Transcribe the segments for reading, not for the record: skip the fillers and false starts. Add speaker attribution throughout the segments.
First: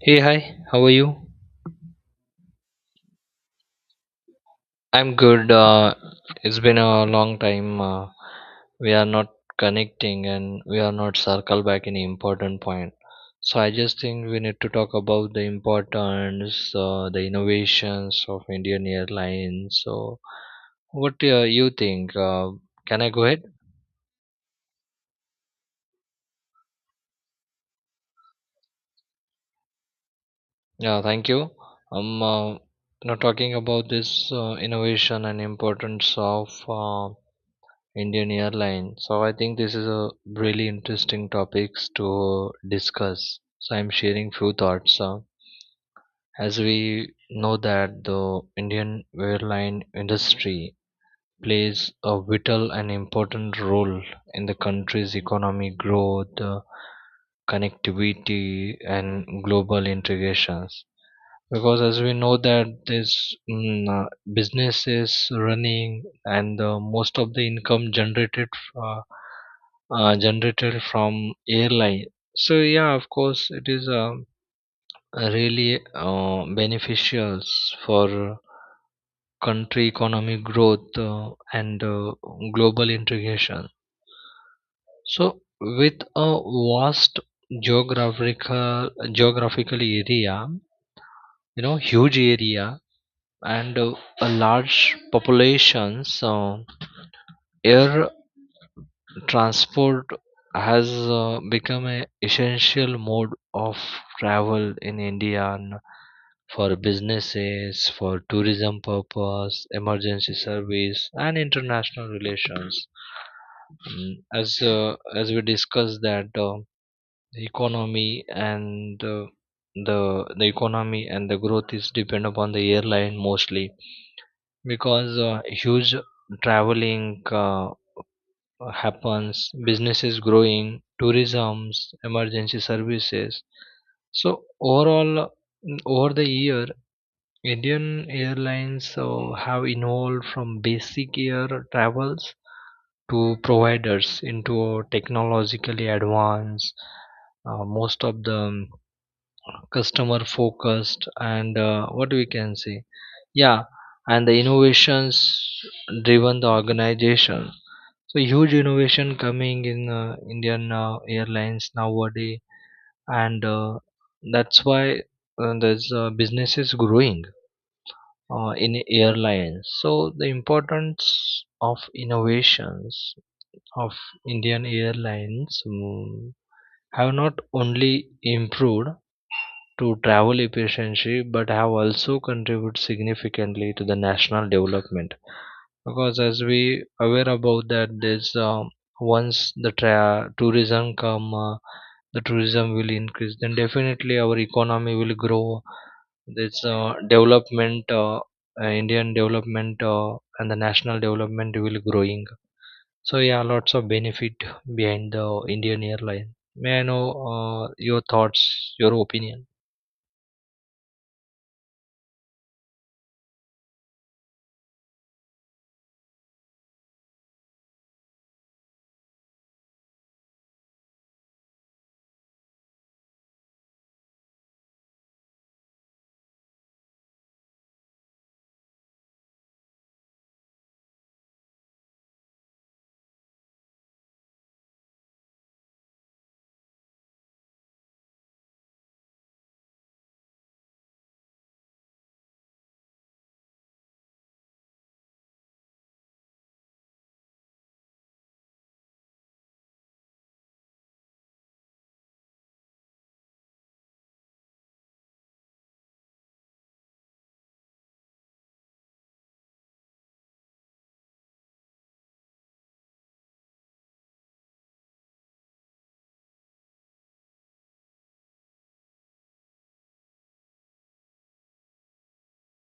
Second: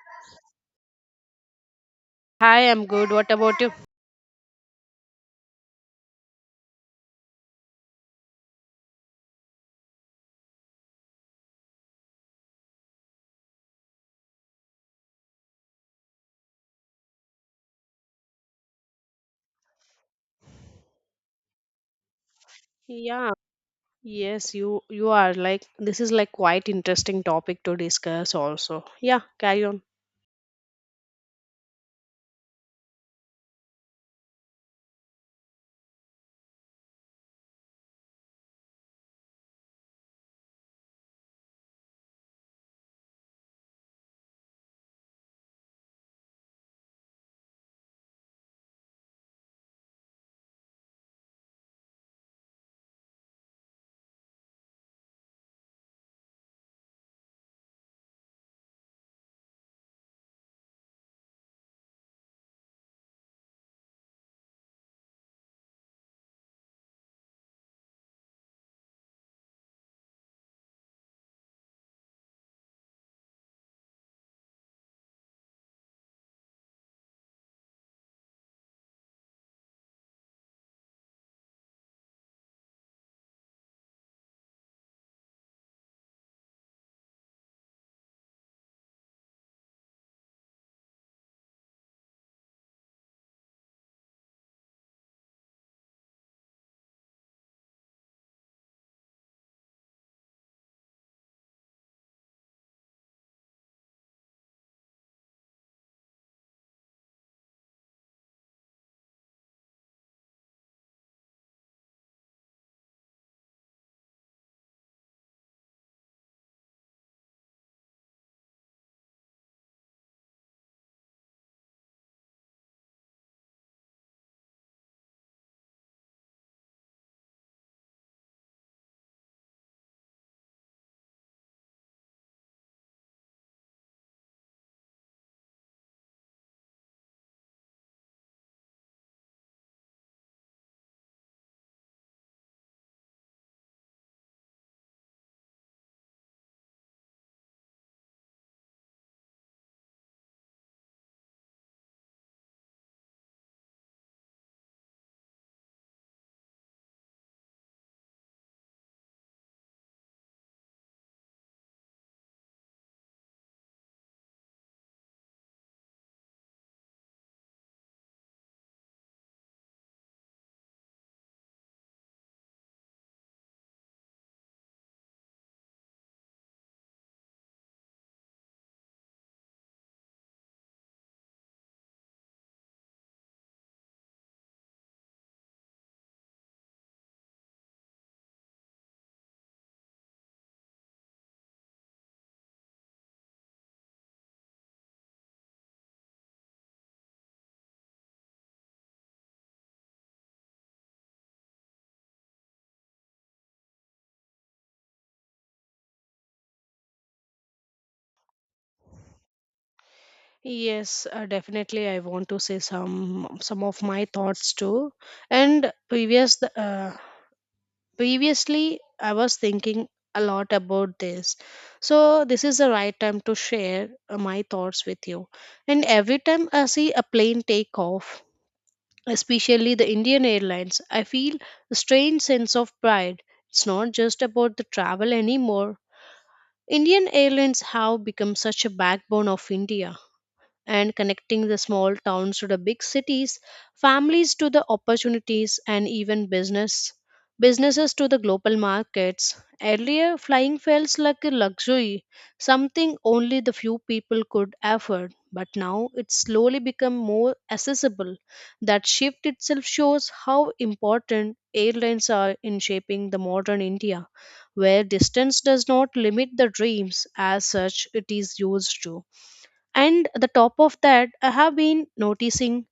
Speaker 1: Hey, hi, how are you?
Speaker 2: Hi, I'm good. What about you?
Speaker 1: I'm good. It's been a long time. We are not connecting and we are not circle back any important point. So I just think we need to talk about the importance, the innovations of Indian Airlines. So what you think? Can I go
Speaker 2: Yeah,
Speaker 1: ahead?
Speaker 2: yes, you are like this is like quite interesting topic to discuss also. Yeah, carry on.
Speaker 1: Yeah, thank you. I'm you talking about this innovation and importance of. Indian airline. So I think this is a really interesting topics to discuss. So I'm sharing few thoughts. As we know that the Indian airline industry plays a vital and important role in the country's economic growth, connectivity, and global integrations because as we know that this mm, uh, business is running and most of the income generated uh, generated from airline, so yeah, of course it is really beneficial for country economy growth and global integration. So with a vast geographical area, you know, huge area, and a large population, so air transport has become an essential mode of travel in India and for businesses, for tourism purpose, emergency service and international relations. As we discussed that the economy and the the economy and the growth is depend upon the airline mostly, because huge traveling happens, businesses growing, tourisms, emergency services. So overall, over the year, Indian airlines have evolved from basic air travels to providers into technologically advanced, most of the customer focused, and what we can say, yeah, and the innovations driven the organization. So huge innovation coming in Indian airlines nowadays, and that's why there's businesses growing in airlines. So the importance of innovations of Indian airlines have not only improved to travel efficiency but have also contributed significantly to the national development, because as we aware about that there's once the tourism come, the tourism will increase, then definitely our economy will grow. This development, Indian development and the national development will growing. So yeah, lots of benefit behind the Indian airline. May I know uh, your thoughts, your opinion?
Speaker 2: Yes, definitely I want to say some of my thoughts too. And previous th- uh, Previously I was thinking a lot about this. So this is the right time to share my thoughts with you. And every time I see a plane take off especially the Indian Airlines. I feel a strange sense of pride. It's not just about the travel anymore. Indian Airlines have become such a backbone of India and connecting the small towns to the big cities, families to the opportunities, and even businesses to the global markets. Earlier, flying felt like a luxury, something only the few people could afford. But now it's slowly become more accessible. That shift itself shows how important airlines are in shaping the modern India, where distance does not limit the dreams as such it is used to and the top of that I have been noticing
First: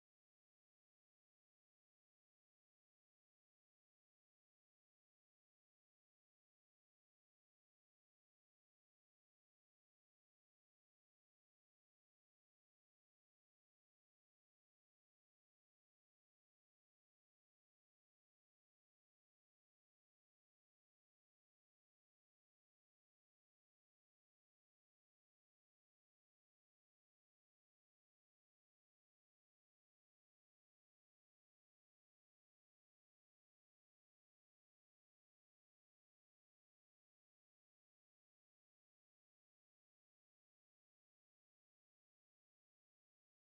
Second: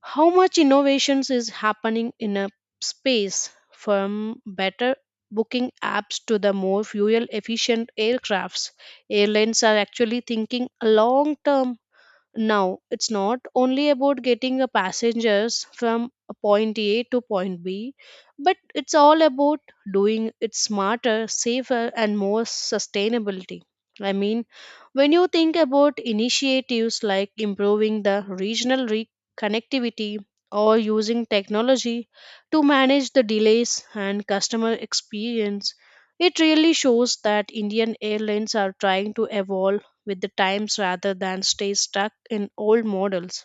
Speaker 2: how much innovations is happening in a space from better booking apps to the more fuel efficient aircrafts airlines are actually thinking long term now. It's not only about getting a passengers from a point A to point B, but it's all about doing it smarter, safer, and more sustainability. I mean, when you think about initiatives like improving the connectivity or using technology to manage the delays and customer experience, it really shows that Indian airlines are trying to evolve with the times rather than stay stuck in old models.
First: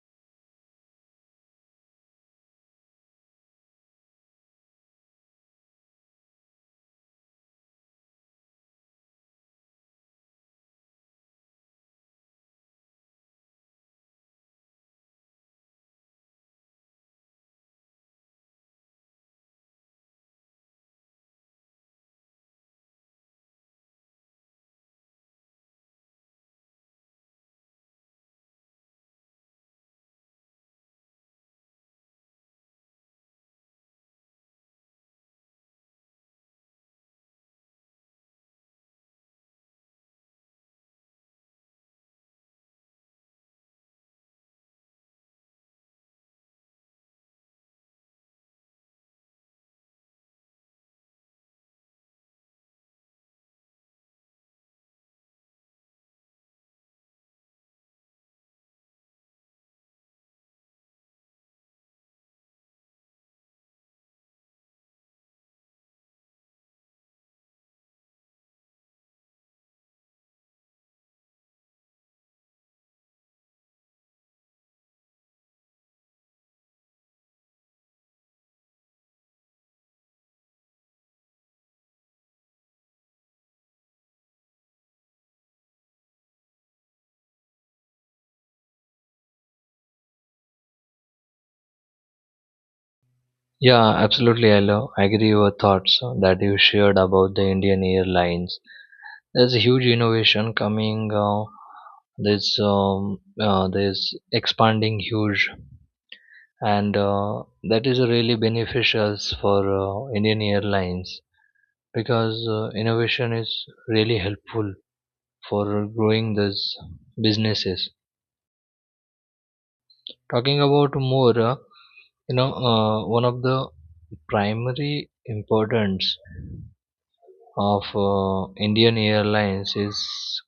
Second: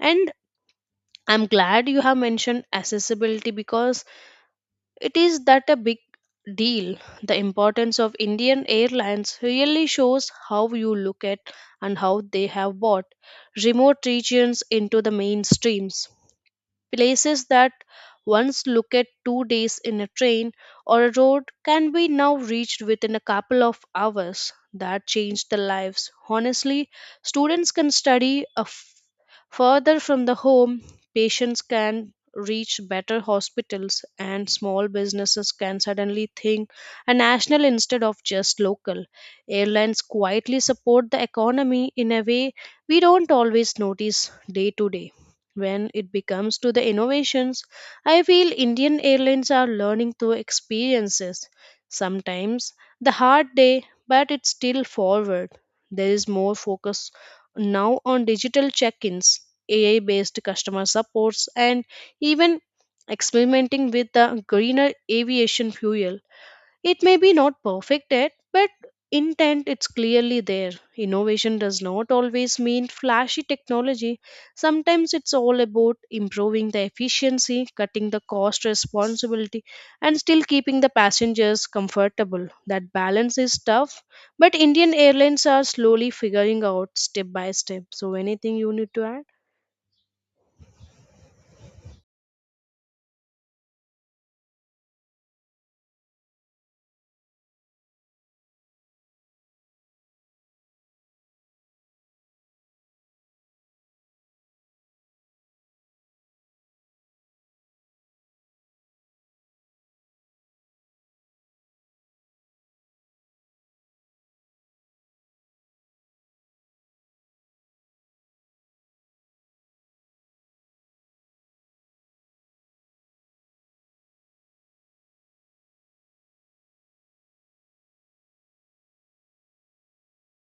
Speaker 2: And I'm glad you have mentioned accessibility because it is that a big deal. The importance of Indian Airlines really shows how you look at and how they have brought remote regions into the mainstreams. Places that once looked at 2 days in a train or a road can be now reached within a couple of hours. That changed the lives. Honestly, students can study a f- further from the home, patients can reach better hospitals, and small businesses can suddenly think a national instead of just local. Airlines quietly support the economy in a way we don't always notice day to day. When it becomes to the innovations, I feel Indian airlines are learning through experiences. Sometimes the hard day, but it's still forward. There is more focus now on digital check-ins, AI-based customer supports, and even experimenting with the greener aviation fuel. It may be not perfect yet, but intent it's clearly there. Innovation does not always mean flashy technology. Sometimes it's all about improving the efficiency, cutting the cost responsibility, and still keeping the passengers comfortable. That balance is tough, but Indian airlines are slowly figuring out step by step. So anything you need to add?
Speaker 1: Yeah, absolutely. I agree your thoughts that you shared about the Indian airlines. There's a huge innovation coming, there's expanding huge, and that is really beneficial for Indian airlines because innovation is really helpful for growing these businesses. Talking about more, you know, one of the primary importance of Indian airlines is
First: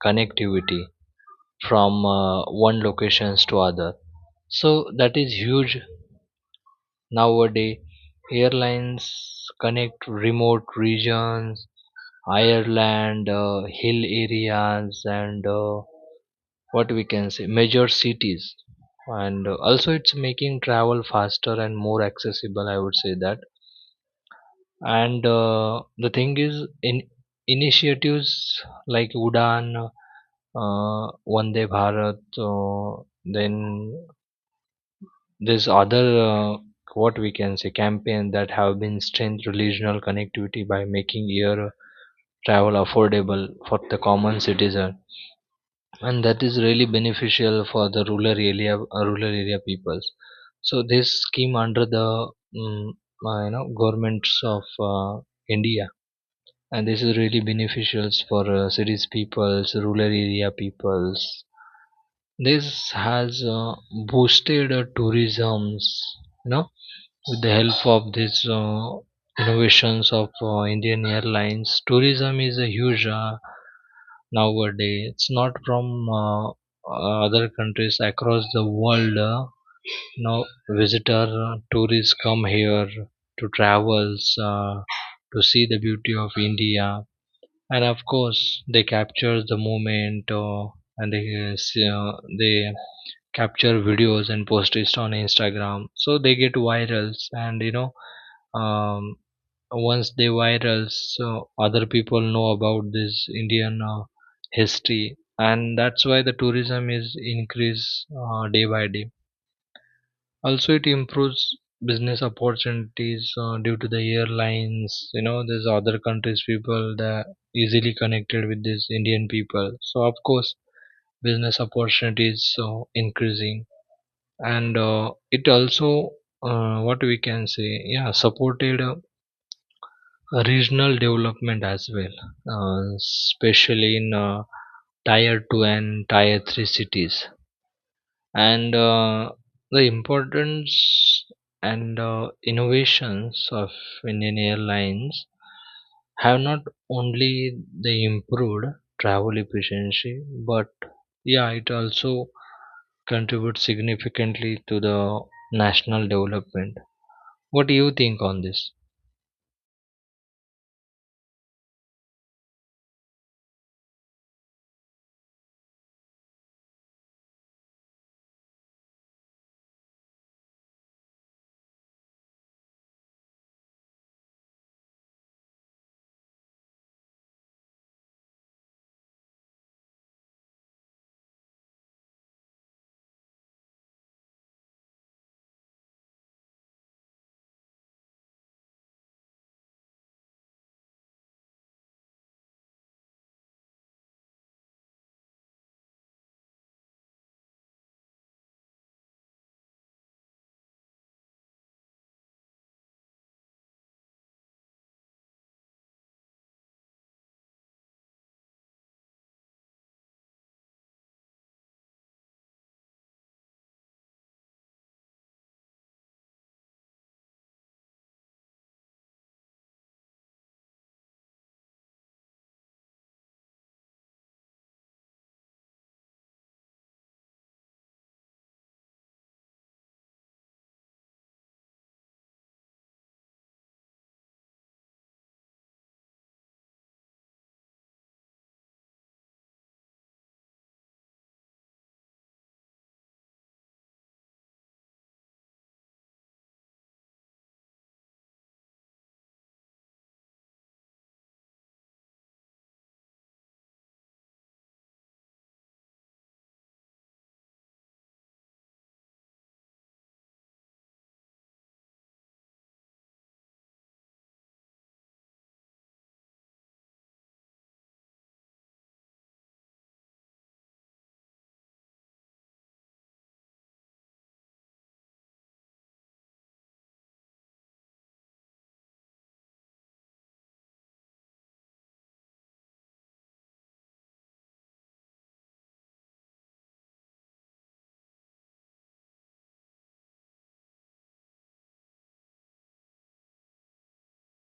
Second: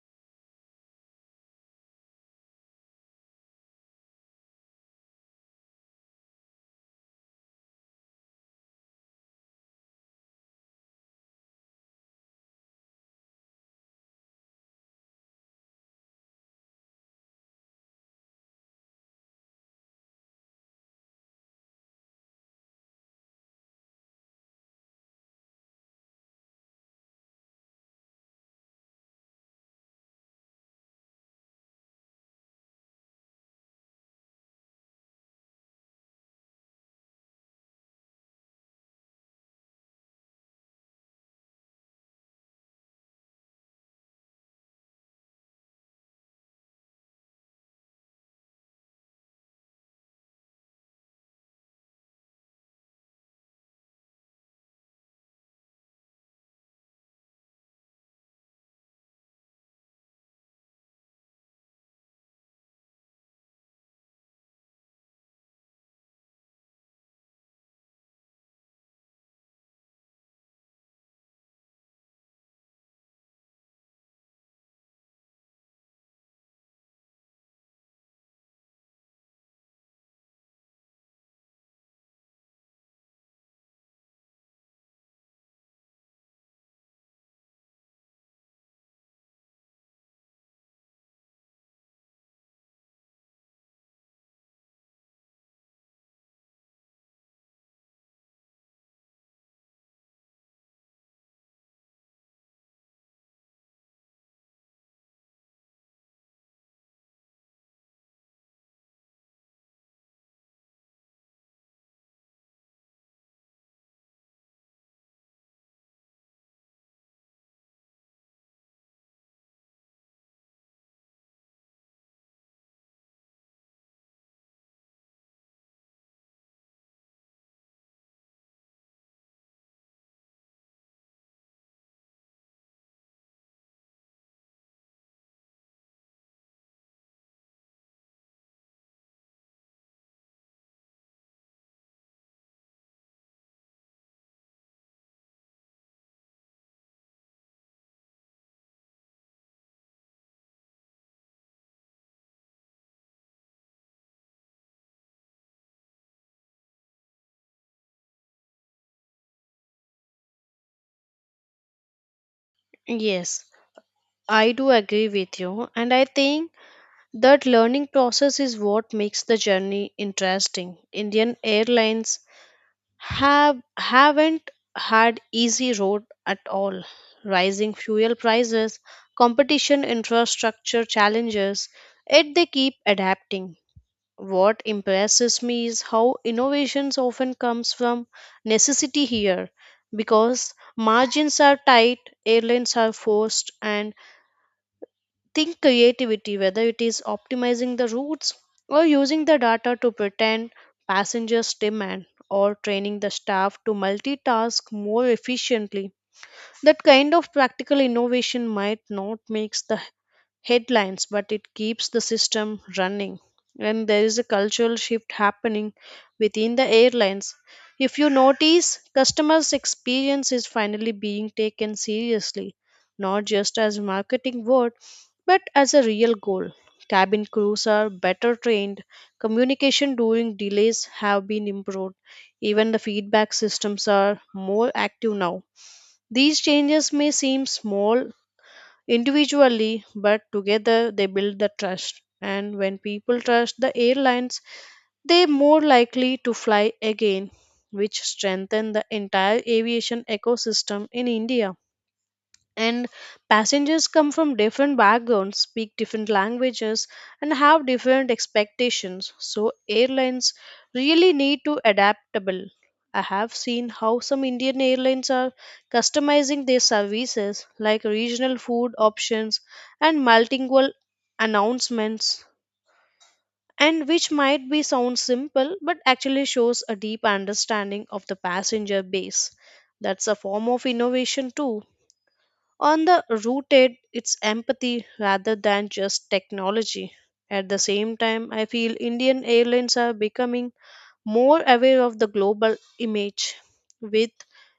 Speaker 1: connectivity from one locations to other. So that is huge nowadays. Airlines connect remote regions, Ireland, hill areas, and what we can say, major cities. And also, it's making travel faster and more accessible, I would say that. And the thing is, in initiatives like Udan, uh, Vande Bharat, then this other, what we can say, campaign that have been strengthened regional connectivity by making air travel affordable for the common citizen, and that is really beneficial for the rural area peoples. So this scheme under the mm, you know, governments of India, and this is really beneficial for cities peoples, rural area peoples. This has boosted tourism's, you know. With the help of these innovations of Indian Airlines, tourism is a huge nowadays. It's not from other countries across the world. Now, visitor, tourists come here to travels to see the beauty of India, and of course, they capture the moment, and they see, they capture videos and post it on Instagram. So they get virals, and um, once they virals, so other people know about this Indian history, and that's why the tourism is increase day by day. Also, it improves business opportunities due to the airlines. You know, there's other countries people that easily connected with these Indian people. So of course, business opportunities so increasing. And it also what we can say, yeah, supported regional development as well, especially in tier 2 and tier 3 cities. And the importance and innovations of Indian airlines have not only they improved travel efficiency, but yeah, it also contribute significantly to the national development. What do you think on this?
Speaker 2: Yes, I do agree with you, and I think that learning process is what makes the journey interesting. Indian Airlines have haven't had easy road at all. Rising fuel prices, competition, infrastructure challenges, yet they keep adapting. What impresses me is how innovations often comes from necessity here because margins are tight, airlines are forced and think creativity, whether it is optimizing the routes or using the data to pretend passengers demand or training the staff to multitask more efficiently. That kind of practical innovation might not make the headlines, but it keeps the system running. And there is a cultural shift happening within the airlines. If you notice, customers' experience is finally being taken seriously, not just as a marketing word, but as a real goal. Cabin crews are better trained, communication during delays have been improved, even the feedback systems are more active now. These changes may seem small individually, but together they build the trust. And when people trust the airlines, they're more likely to fly again, which strengthen the entire aviation ecosystem in India and passengers come from different backgrounds speak different languages and have different expectations so airlines really need to adaptable. I have seen how some Indian airlines are customizing their services like regional food options and multilingual announcements and which might be sound simple but actually shows a deep understanding of the passenger base. That's a form of innovation too on the rooted, it's empathy rather than just technology. At the same time, I feel Indian airlines are becoming more aware of the global image. With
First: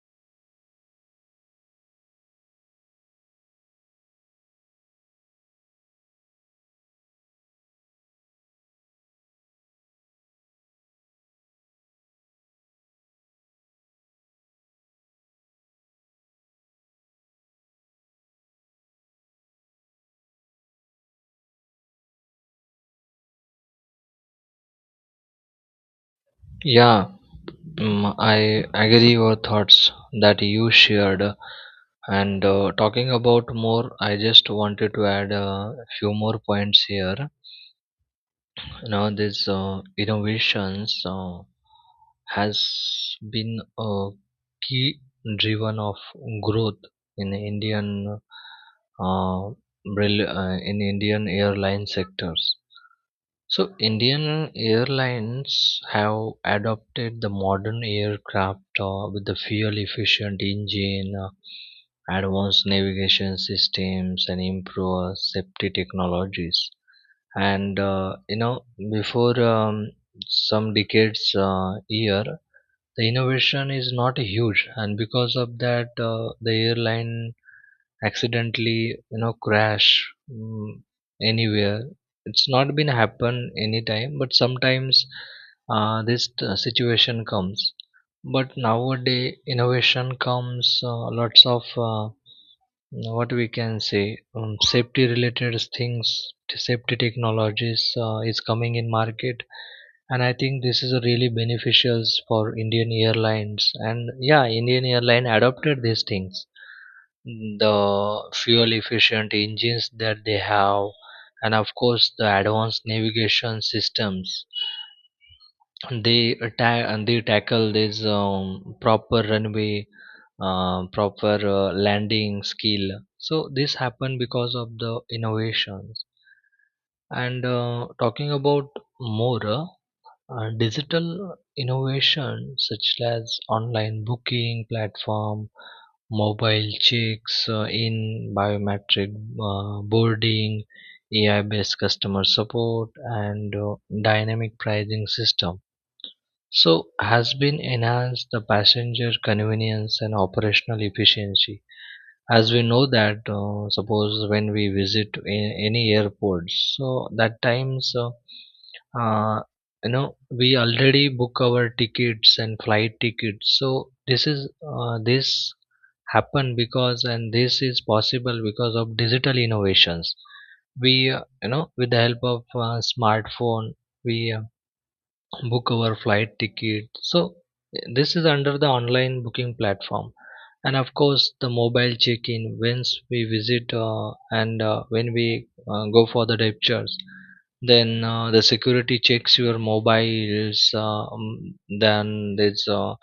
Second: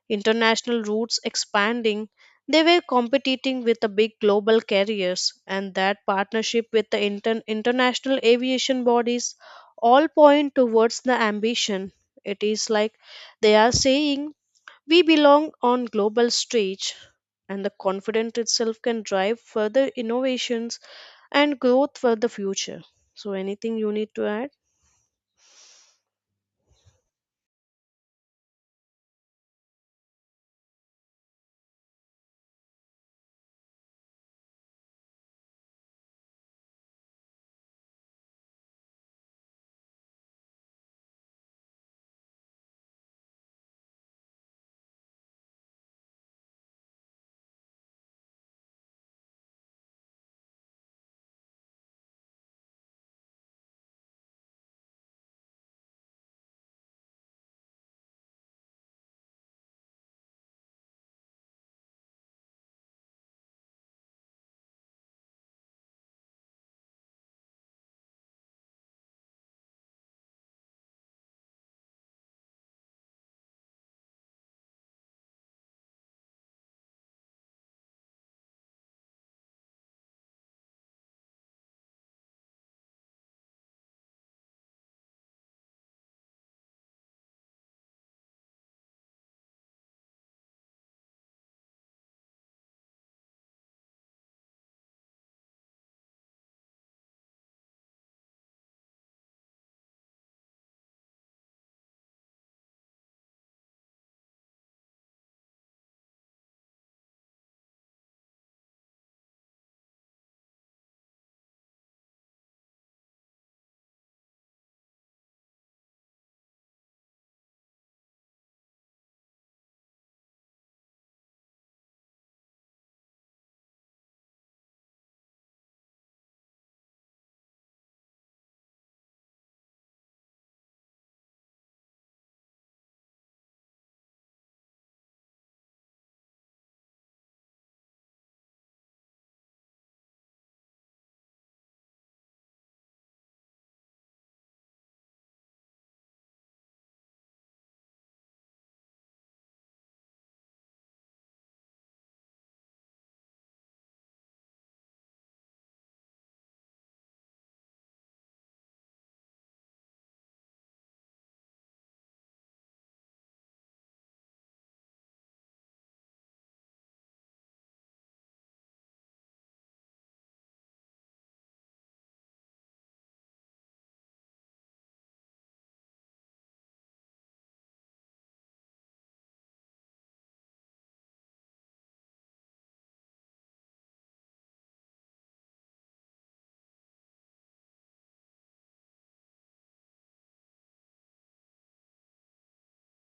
Speaker 2: international routes expanding, they were competing with the big global carriers, and that partnership with the international aviation bodies all point towards the ambition. It is like they are saying we belong on global stage and the confidence itself can drive further innovations and growth for the future. So anything you need to add?
Speaker 1: Yeah, I agree your thoughts that you shared. And talking about more, I just wanted to add a few more points here. You know, this innovations has been a key driven of growth in uh, Indian airline sectors. So Indian airlines have adopted the modern aircraft with the fuel efficient engine, advanced navigation systems and improved safety technologies. And you know, before some decades year, the innovation is not huge, and because of that the airline accidentally, you know, crash mm, anywhere. It's not been happen anytime, but sometimes situation comes, but nowadays innovation comes lots of uh, what we can say, safety related things, safety technologies is coming in market. And I think this is a really beneficial for Indian airlines, and yeah, Indian airline adopted these things, the fuel efficient engines that they have, and of course the advanced navigation systems. They attack and they tackle this proper runway, proper landing skill. So this happened because of the innovations. And talking about more, digital innovation such as online booking platform, mobile checks in, biometric boarding, AI based customer support, and dynamic pricing system. So, has been enhanced the passenger convenience and operational efficiency. As we know that, suppose when we visit any airport, so that times uh, you know, we already book our tickets and flight tickets. So this is, this happen because, and this is possible because of digital innovations. We, you know, with the help of smartphone, we book our flight ticket. So this is under the online booking platform, and of course the mobile check-in, once we visit, and when we go for the deptures, then the security checks your mobiles. Then there's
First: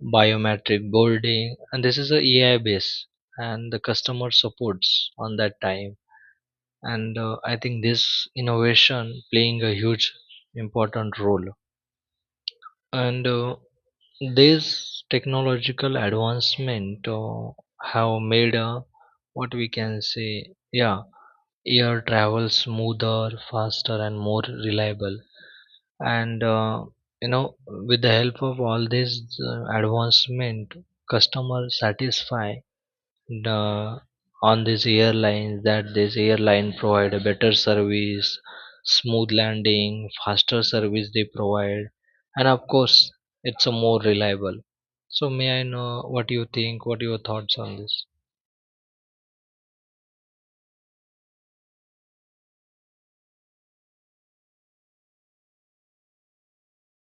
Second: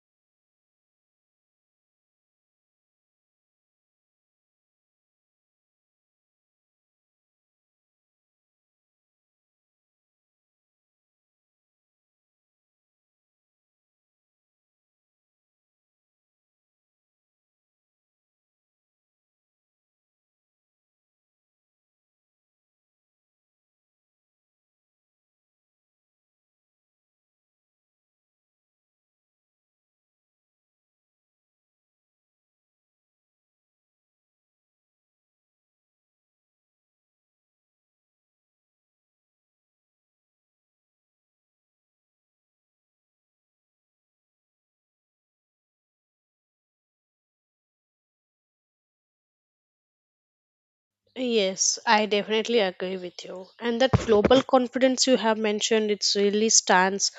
Speaker 1: biometric boarding, and this is a AI base and the customer supports on that time. And I think this innovation playing a huge important role. And this technological advancement have made a, what we can say, yeah, air travel smoother, faster, and more reliable. And you know, with the help of all this advancement, customer satisfy the, on these airlines, that this airline provide a better service, smooth landing, faster service they provide, and of course, it's a more reliable. So may I know what you think? What your thoughts on this?
Speaker 2: Yes, I definitely agree with you. And that global confidence you have mentioned, it's really stands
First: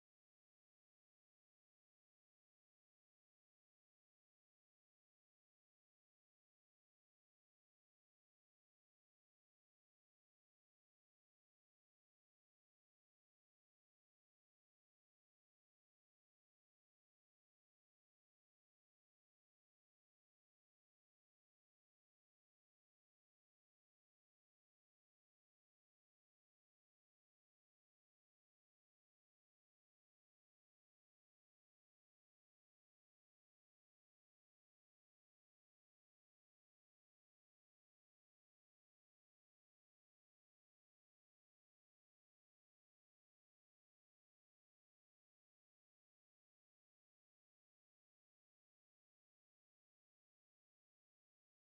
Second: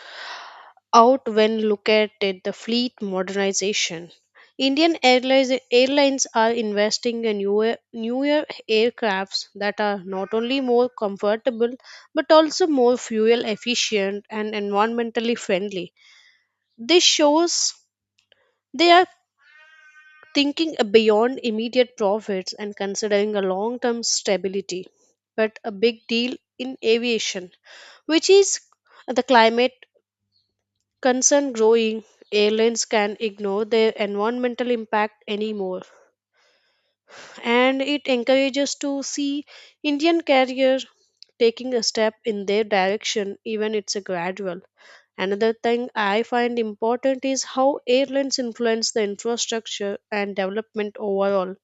Speaker 2: out when look at it, the fleet modernization. Indian airlines are investing in newer aircrafts that are not only more comfortable but also more fuel efficient and environmentally friendly. This shows they are thinking beyond immediate profits and considering a long term stability, but a big deal in aviation, which is the climate concern growing. Airlines can ignore their environmental impact anymore, and it encourages to see Indian carriers taking a step in their direction, even it's a gradual. Another thing I find important is how airlines influence the infrastructure and development overall.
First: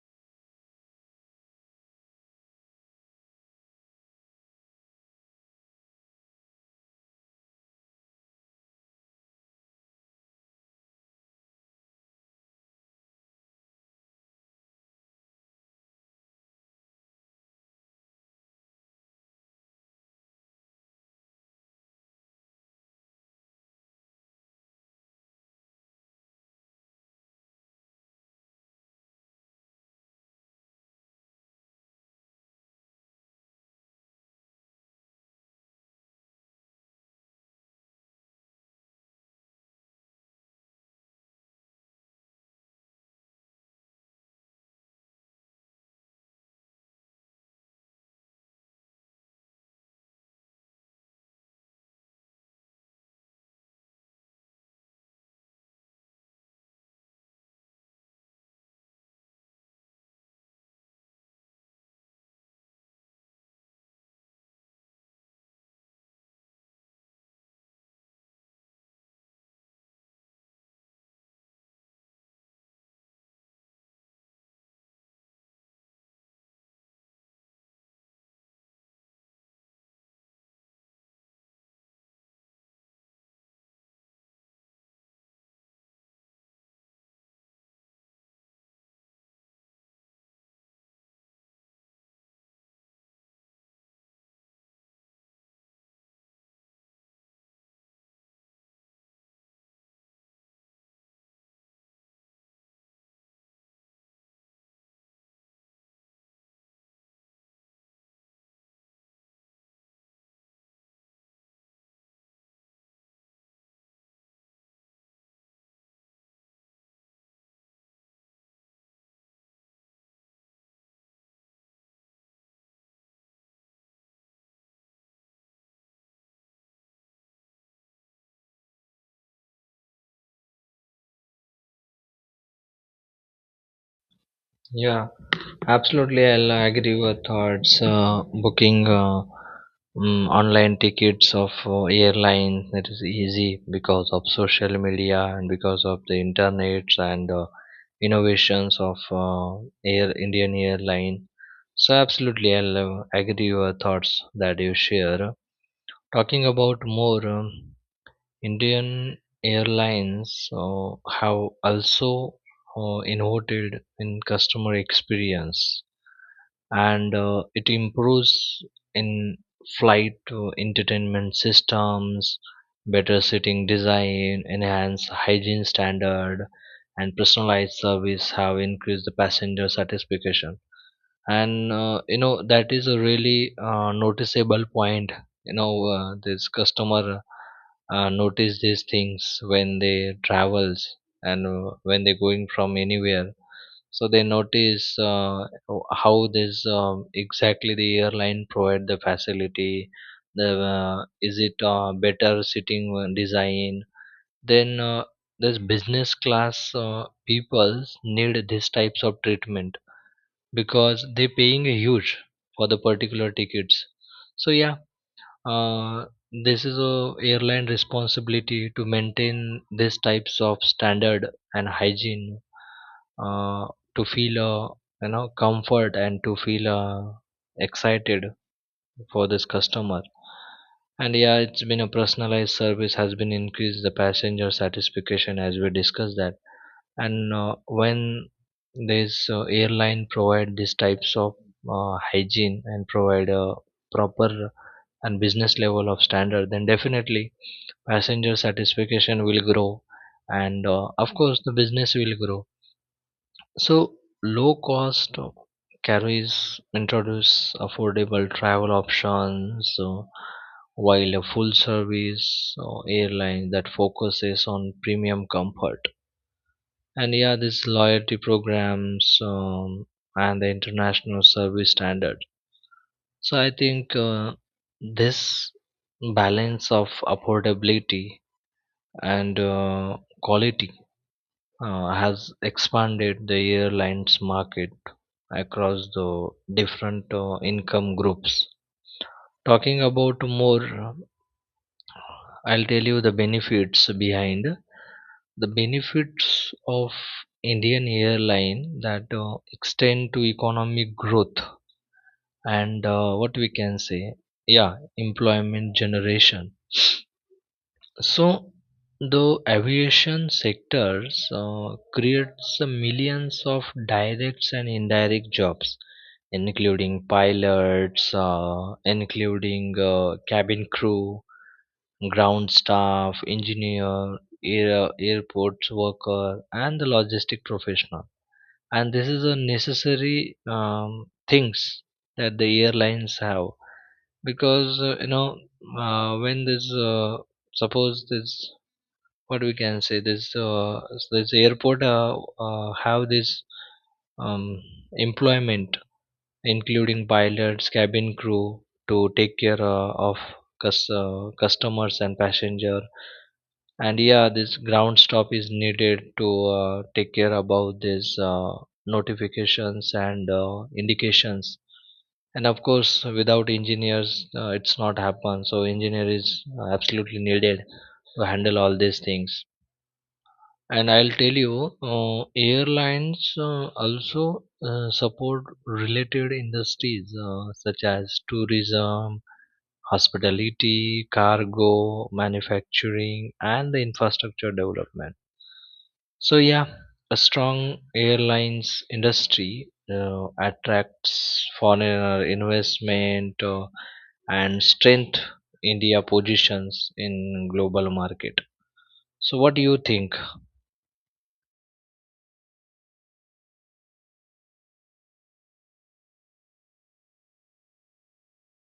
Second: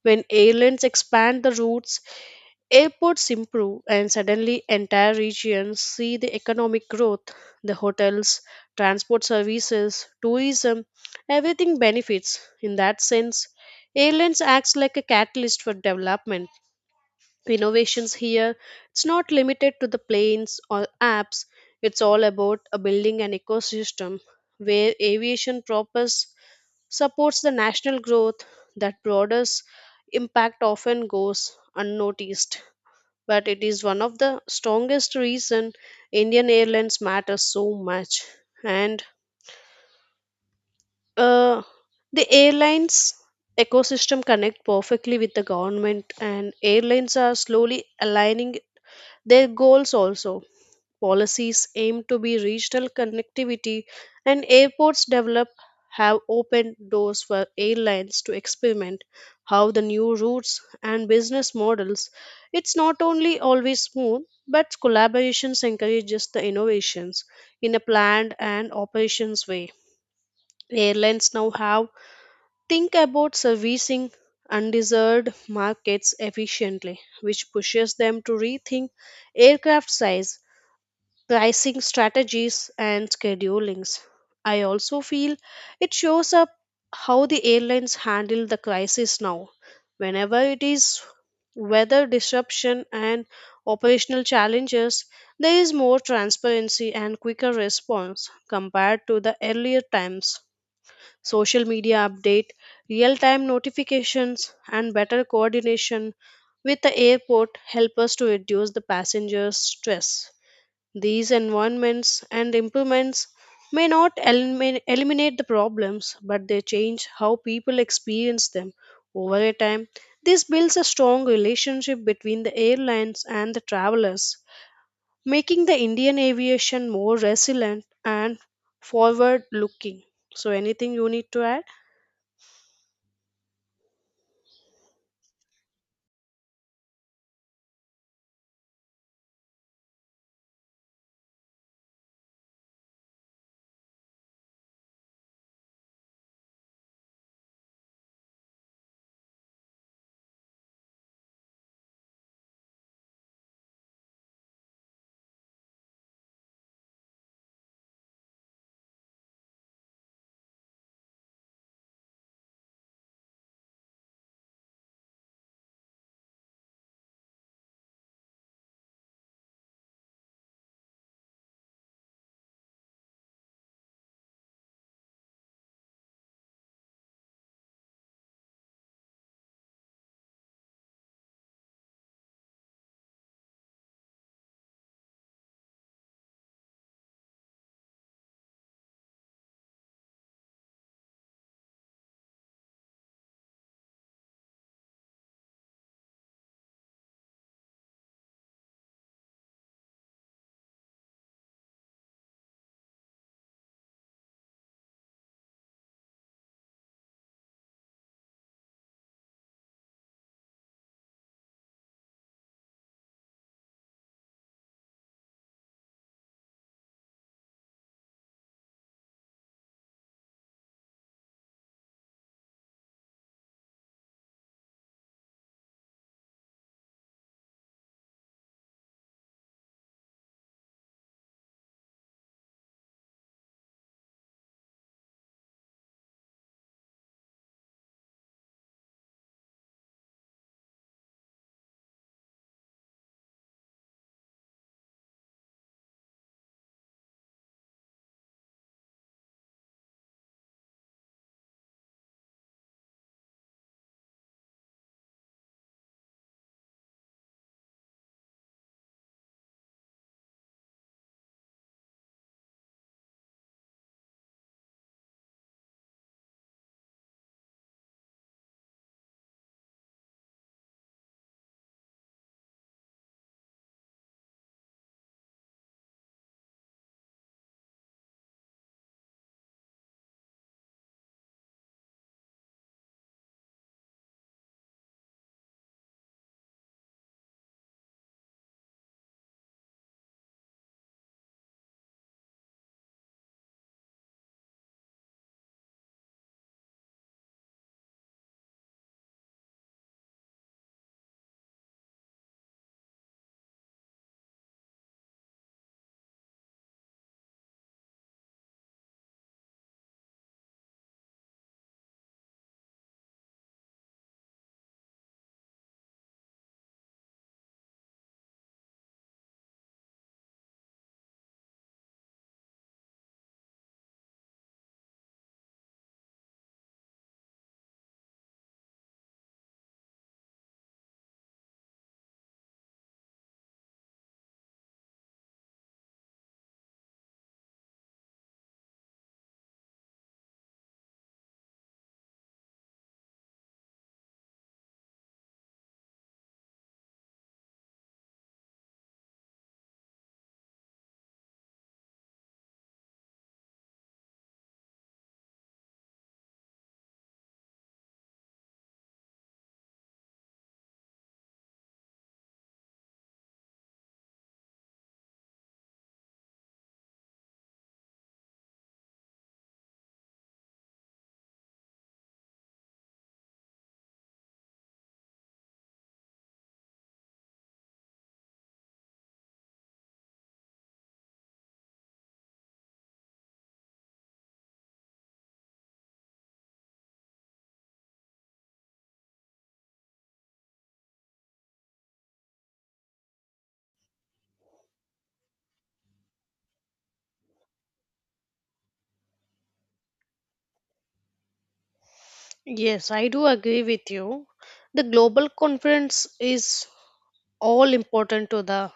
Speaker 2: When airlines expand the routes, airports improve, and suddenly entire regions see the economic growth. The hotels, transport services, tourism, everything benefits. In that sense, airlines acts like a catalyst for development. Innovations here, it's not limited to the planes or apps. It's all about a building an ecosystem where aviation prospers supports the national growth. That broader impact often goes unnoticed but it is one of the strongest reason Indian airlines matter so much. And uh, the airlines ecosystem connect perfectly with the government and airlines are slowly aligning their goals also. Policies aim to be regional connectivity, and airports develop have opened doors for airlines to experiment how the new routes and business models. It's not only always smooth, but collaborations encourages the innovations in a planned and operations way. Airlines now have think about servicing undeserved markets efficiently, which pushes them to rethink aircraft size pricing strategies and schedulings. I also feel it shows up how the airlines handle the crisis now. Whenever it is weather disruption and operational challenges, there is more transparency and quicker response compared to the earlier times. Social media update, real time notifications, and better coordination with the airport help us to reduce the passengers' stress. These environments and improvements may not eliminate the problems, but they change how people experience them over a time. This builds a strong relationship between the airlines and the travelers, making the Indian aviation more resilient and forward looking. So, anything you need to add?
Speaker 1: Yeah, absolutely. I'll agree with thoughts. Booking online tickets of airlines, it is easy because of social media and because of the internet and innovations of Air Indian airline. So absolutely, I'll agree your thoughts that you share. Talking about more. Indian airlines have also innovated in customer experience, and it improves in flight entertainment systems, better seating design, enhanced hygiene standard, and personalized service have increased the passenger satisfaction. And you know, that is a really noticeable point. You know, this customer notice these things when they travels, and when they're going from anywhere, so they notice, how this exactly the airline provide the facility, the, is it better sitting design, then this business class peoples need these types of treatment because they're paying a huge for the particular tickets. So yeah, uh, this is a airline responsibility to maintain these types of standard and hygiene, uh, to feel, you know, comfort, and to feel excited for this customer. And yeah, it's been a personalized service has been increased the passenger satisfaction, as we discussed that. And when this airline provide these types of hygiene and provide a proper and business level of standard, then definitely passenger satisfaction will grow, and of course the business will grow. So low cost carries introduce affordable travel options, while a full service airline that focuses on premium comfort, and yeah, these loyalty programs, and the international service standard. So I think this balance of affordability and quality has expanded the airlines market across the different income groups. Talking about more, I'll tell you the benefits of Indian airline that extend to economic growth and what we can say, yeah, employment generation. So the aviation sectors creates millions of direct and indirect jobs, including pilots, including cabin crew, ground staff, engineer, airports worker, and the logistic professional. And this is a necessary things that the airlines have, because you know, when there's suppose this, what we can say, this airport have this um, employment, including pilots, cabin crew to take care of customers and passenger. And yeah, this ground stop is needed to take care about these notifications and indications. And of course, without engineers, it's not happen. So engineer is absolutely needed to handle all these things. And I'll tell you, airlines also support related industries such as tourism, hospitality, cargo, manufacturing, and the infrastructure development. So yeah, a strong airlines industry attracts foreign investment, and strength India positions in global market. So what do you think?
Speaker 2: Yes, I do agree with you. The global conference is all important to the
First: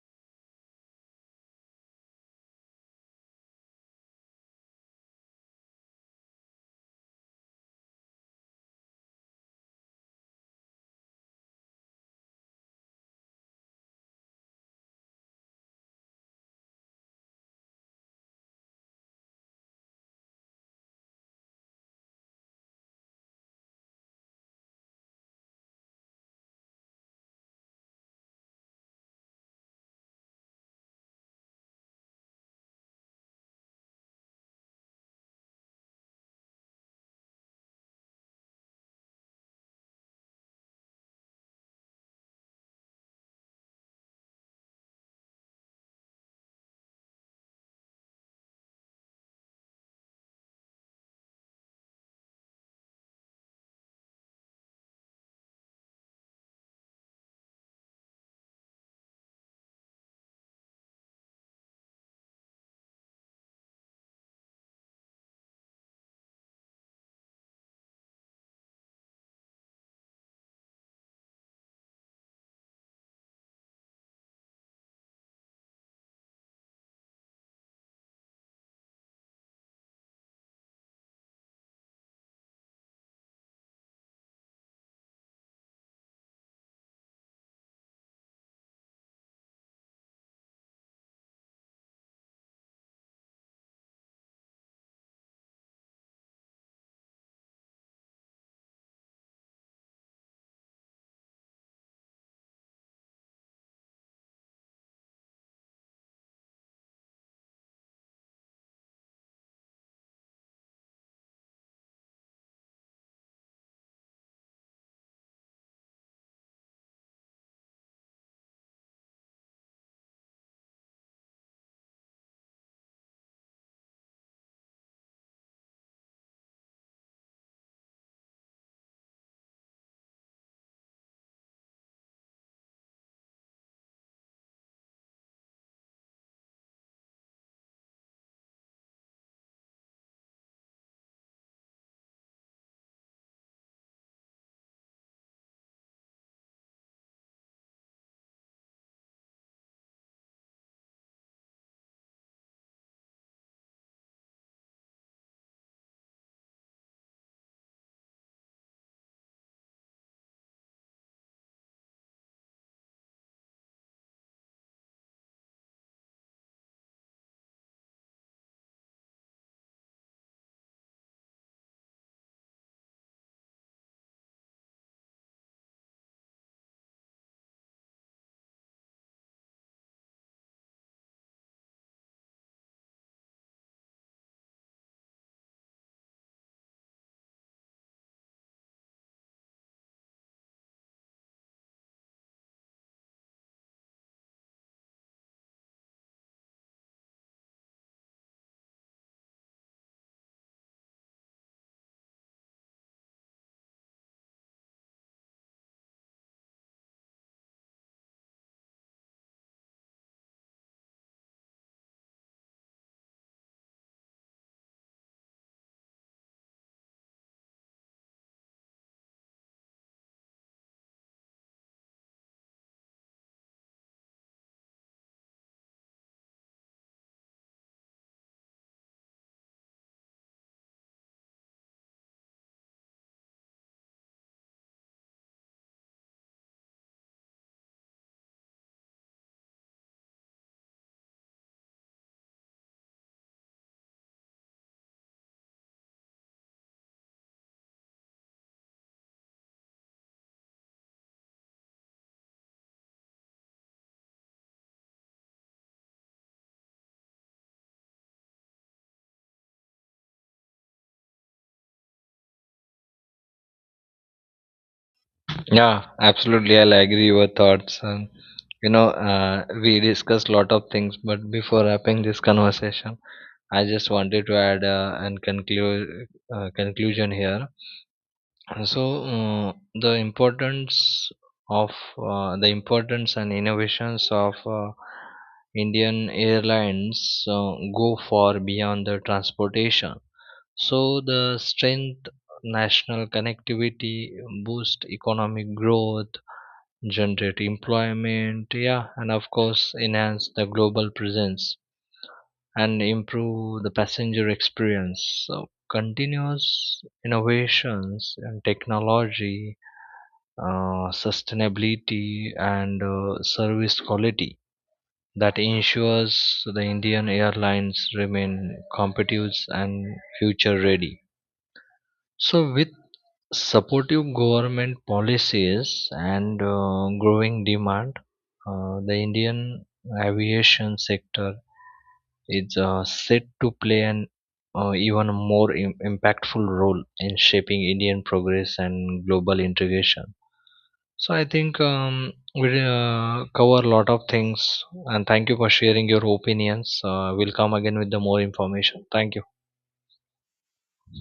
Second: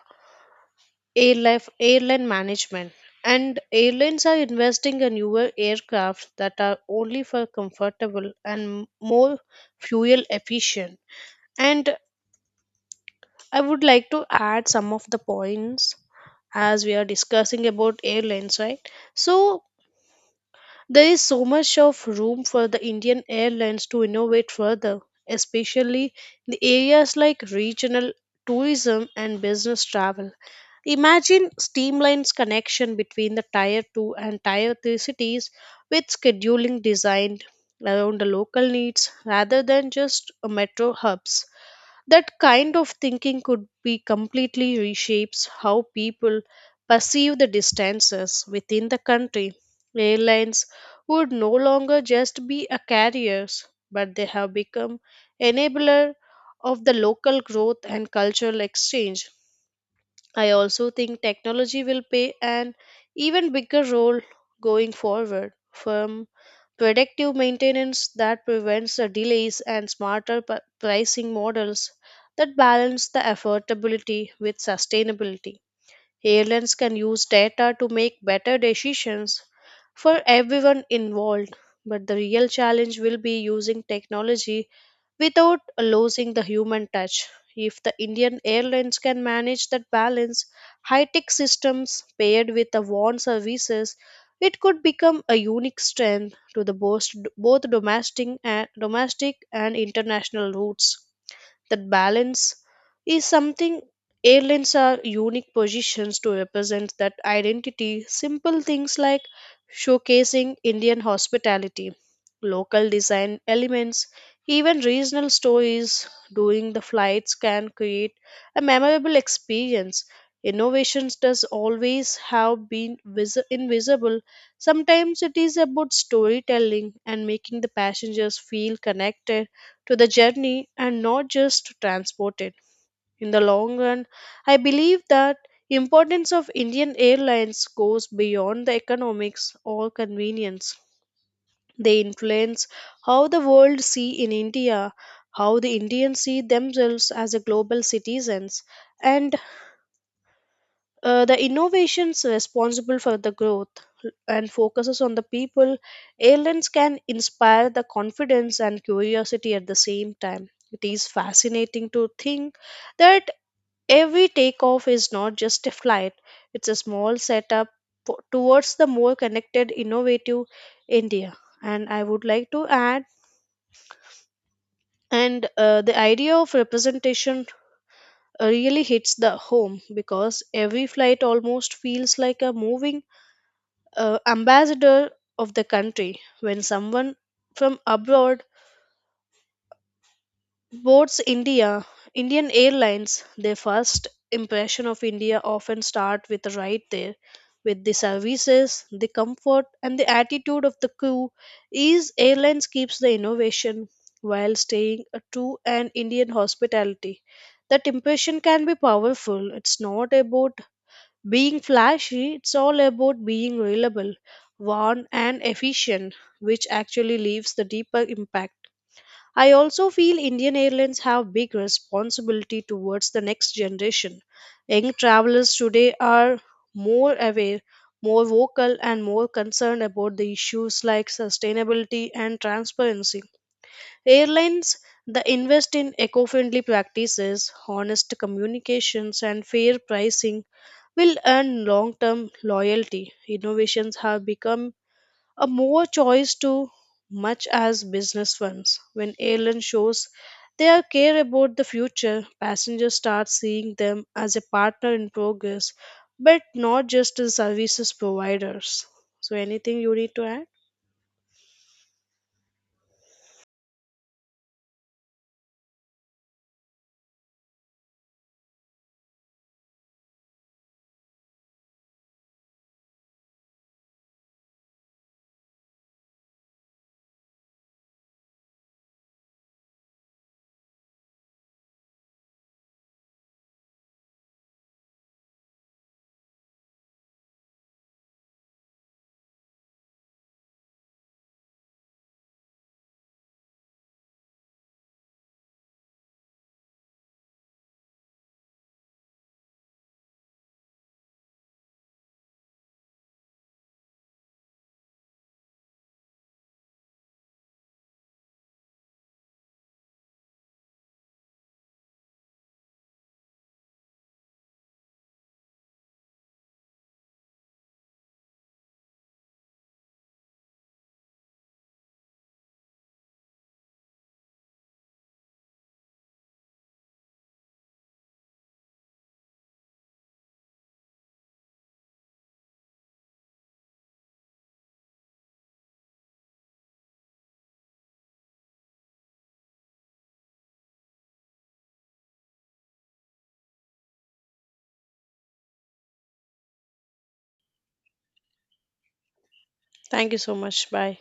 Speaker 2: airline management. And airlines are investing in newer aircraft that are only for comfortable and more fuel efficient. And I would like to add some of the points as we are discussing about airlines, right? So, there is so much of room for the Indian Airlines to innovate further, especially in the areas like regional tourism and business travel. Imagine streamlines connection between the tier 2 and tier 3 cities with scheduling designed around the local needs rather than just a metro hubs. That kind of thinking could be completely reshapes how people perceive the distances within the country. Airlines would no longer just be a carriers, but they have become enabler of the local growth and cultural exchange. I also think technology will play an even bigger role going forward from predictive maintenance that prevents the delays and pricing models that balance the affordability with sustainability. Airlines can use data to make better decisions for everyone involved, but the real challenge will be using technology without losing the human touch. If the Indian Airlines can manage that balance, high tech systems paired with the warm services, it could become a unique strength to the both, domestic and international routes. That balance is something airlines are unique positions to represent that identity. Simple things like showcasing Indian hospitality, local design elements, even regional stories during the flights can create a memorable experience. Innovations does always have been invisible. Sometimes it is about storytelling and making the passengers feel connected to the journey and not just to transport it. In the long run, I believe that importance of Indian Airlines goes beyond the economics or convenience. They influence how the world see in India, how the Indians see themselves as a global citizens, and the innovations responsible for the growth and focuses on the people, airlines can inspire the confidence and curiosity at the same time. It is fascinating to think that every takeoff is not just a flight, it's a small setup towards the more connected, innovative India. And I would like to add, and the idea of representation really hits the home because every flight almost feels like a moving ambassador of the country. When someone from abroad boards India, Indian Airlines, their first impression of India often start with a right there. With the services, the comfort, and the attitude of the crew, ease airlines keeps the innovation while staying a true and Indian hospitality. That impression can be powerful. It's not about being flashy, it's all about being reliable, warm, and efficient, which actually leaves the deeper impact. I also feel Indian Airlines have big responsibility towards the next generation. Young travelers today are more aware, more vocal, and more concerned about the issues like sustainability and transparency. Airlines that invest in eco friendly practices, honest communications, and fair pricing will earn long term loyalty. Innovations have become a more choice to much as business ones. When airline shows their care about the future, passengers start seeing them as a partner in progress, but not just as services providers. So anything you need to add?
Speaker 1: Yeah, absolutely. I'll agree your thoughts. And you know, we discussed a lot of things, but before wrapping this conversation, I just wanted to add and conclude conclusion here. So of the importance and innovations of Indian Airlines go far beyond the transportation. So the strength, national connectivity, boost economic growth, generate employment, yeah, and of course enhance the global presence and improve the passenger experience. So continuous innovations and technology, sustainability, and service quality that ensures the Indian airlines remain competitive and future ready. So, with supportive government policies and growing demand, the Indian aviation sector is set to play an impactful role in shaping Indian progress and global integration. So, I think we cover a lot of things, and thank you for sharing your opinions. We'll come again with the more information. Thank you.
Speaker 2: Thank you so much. Bye.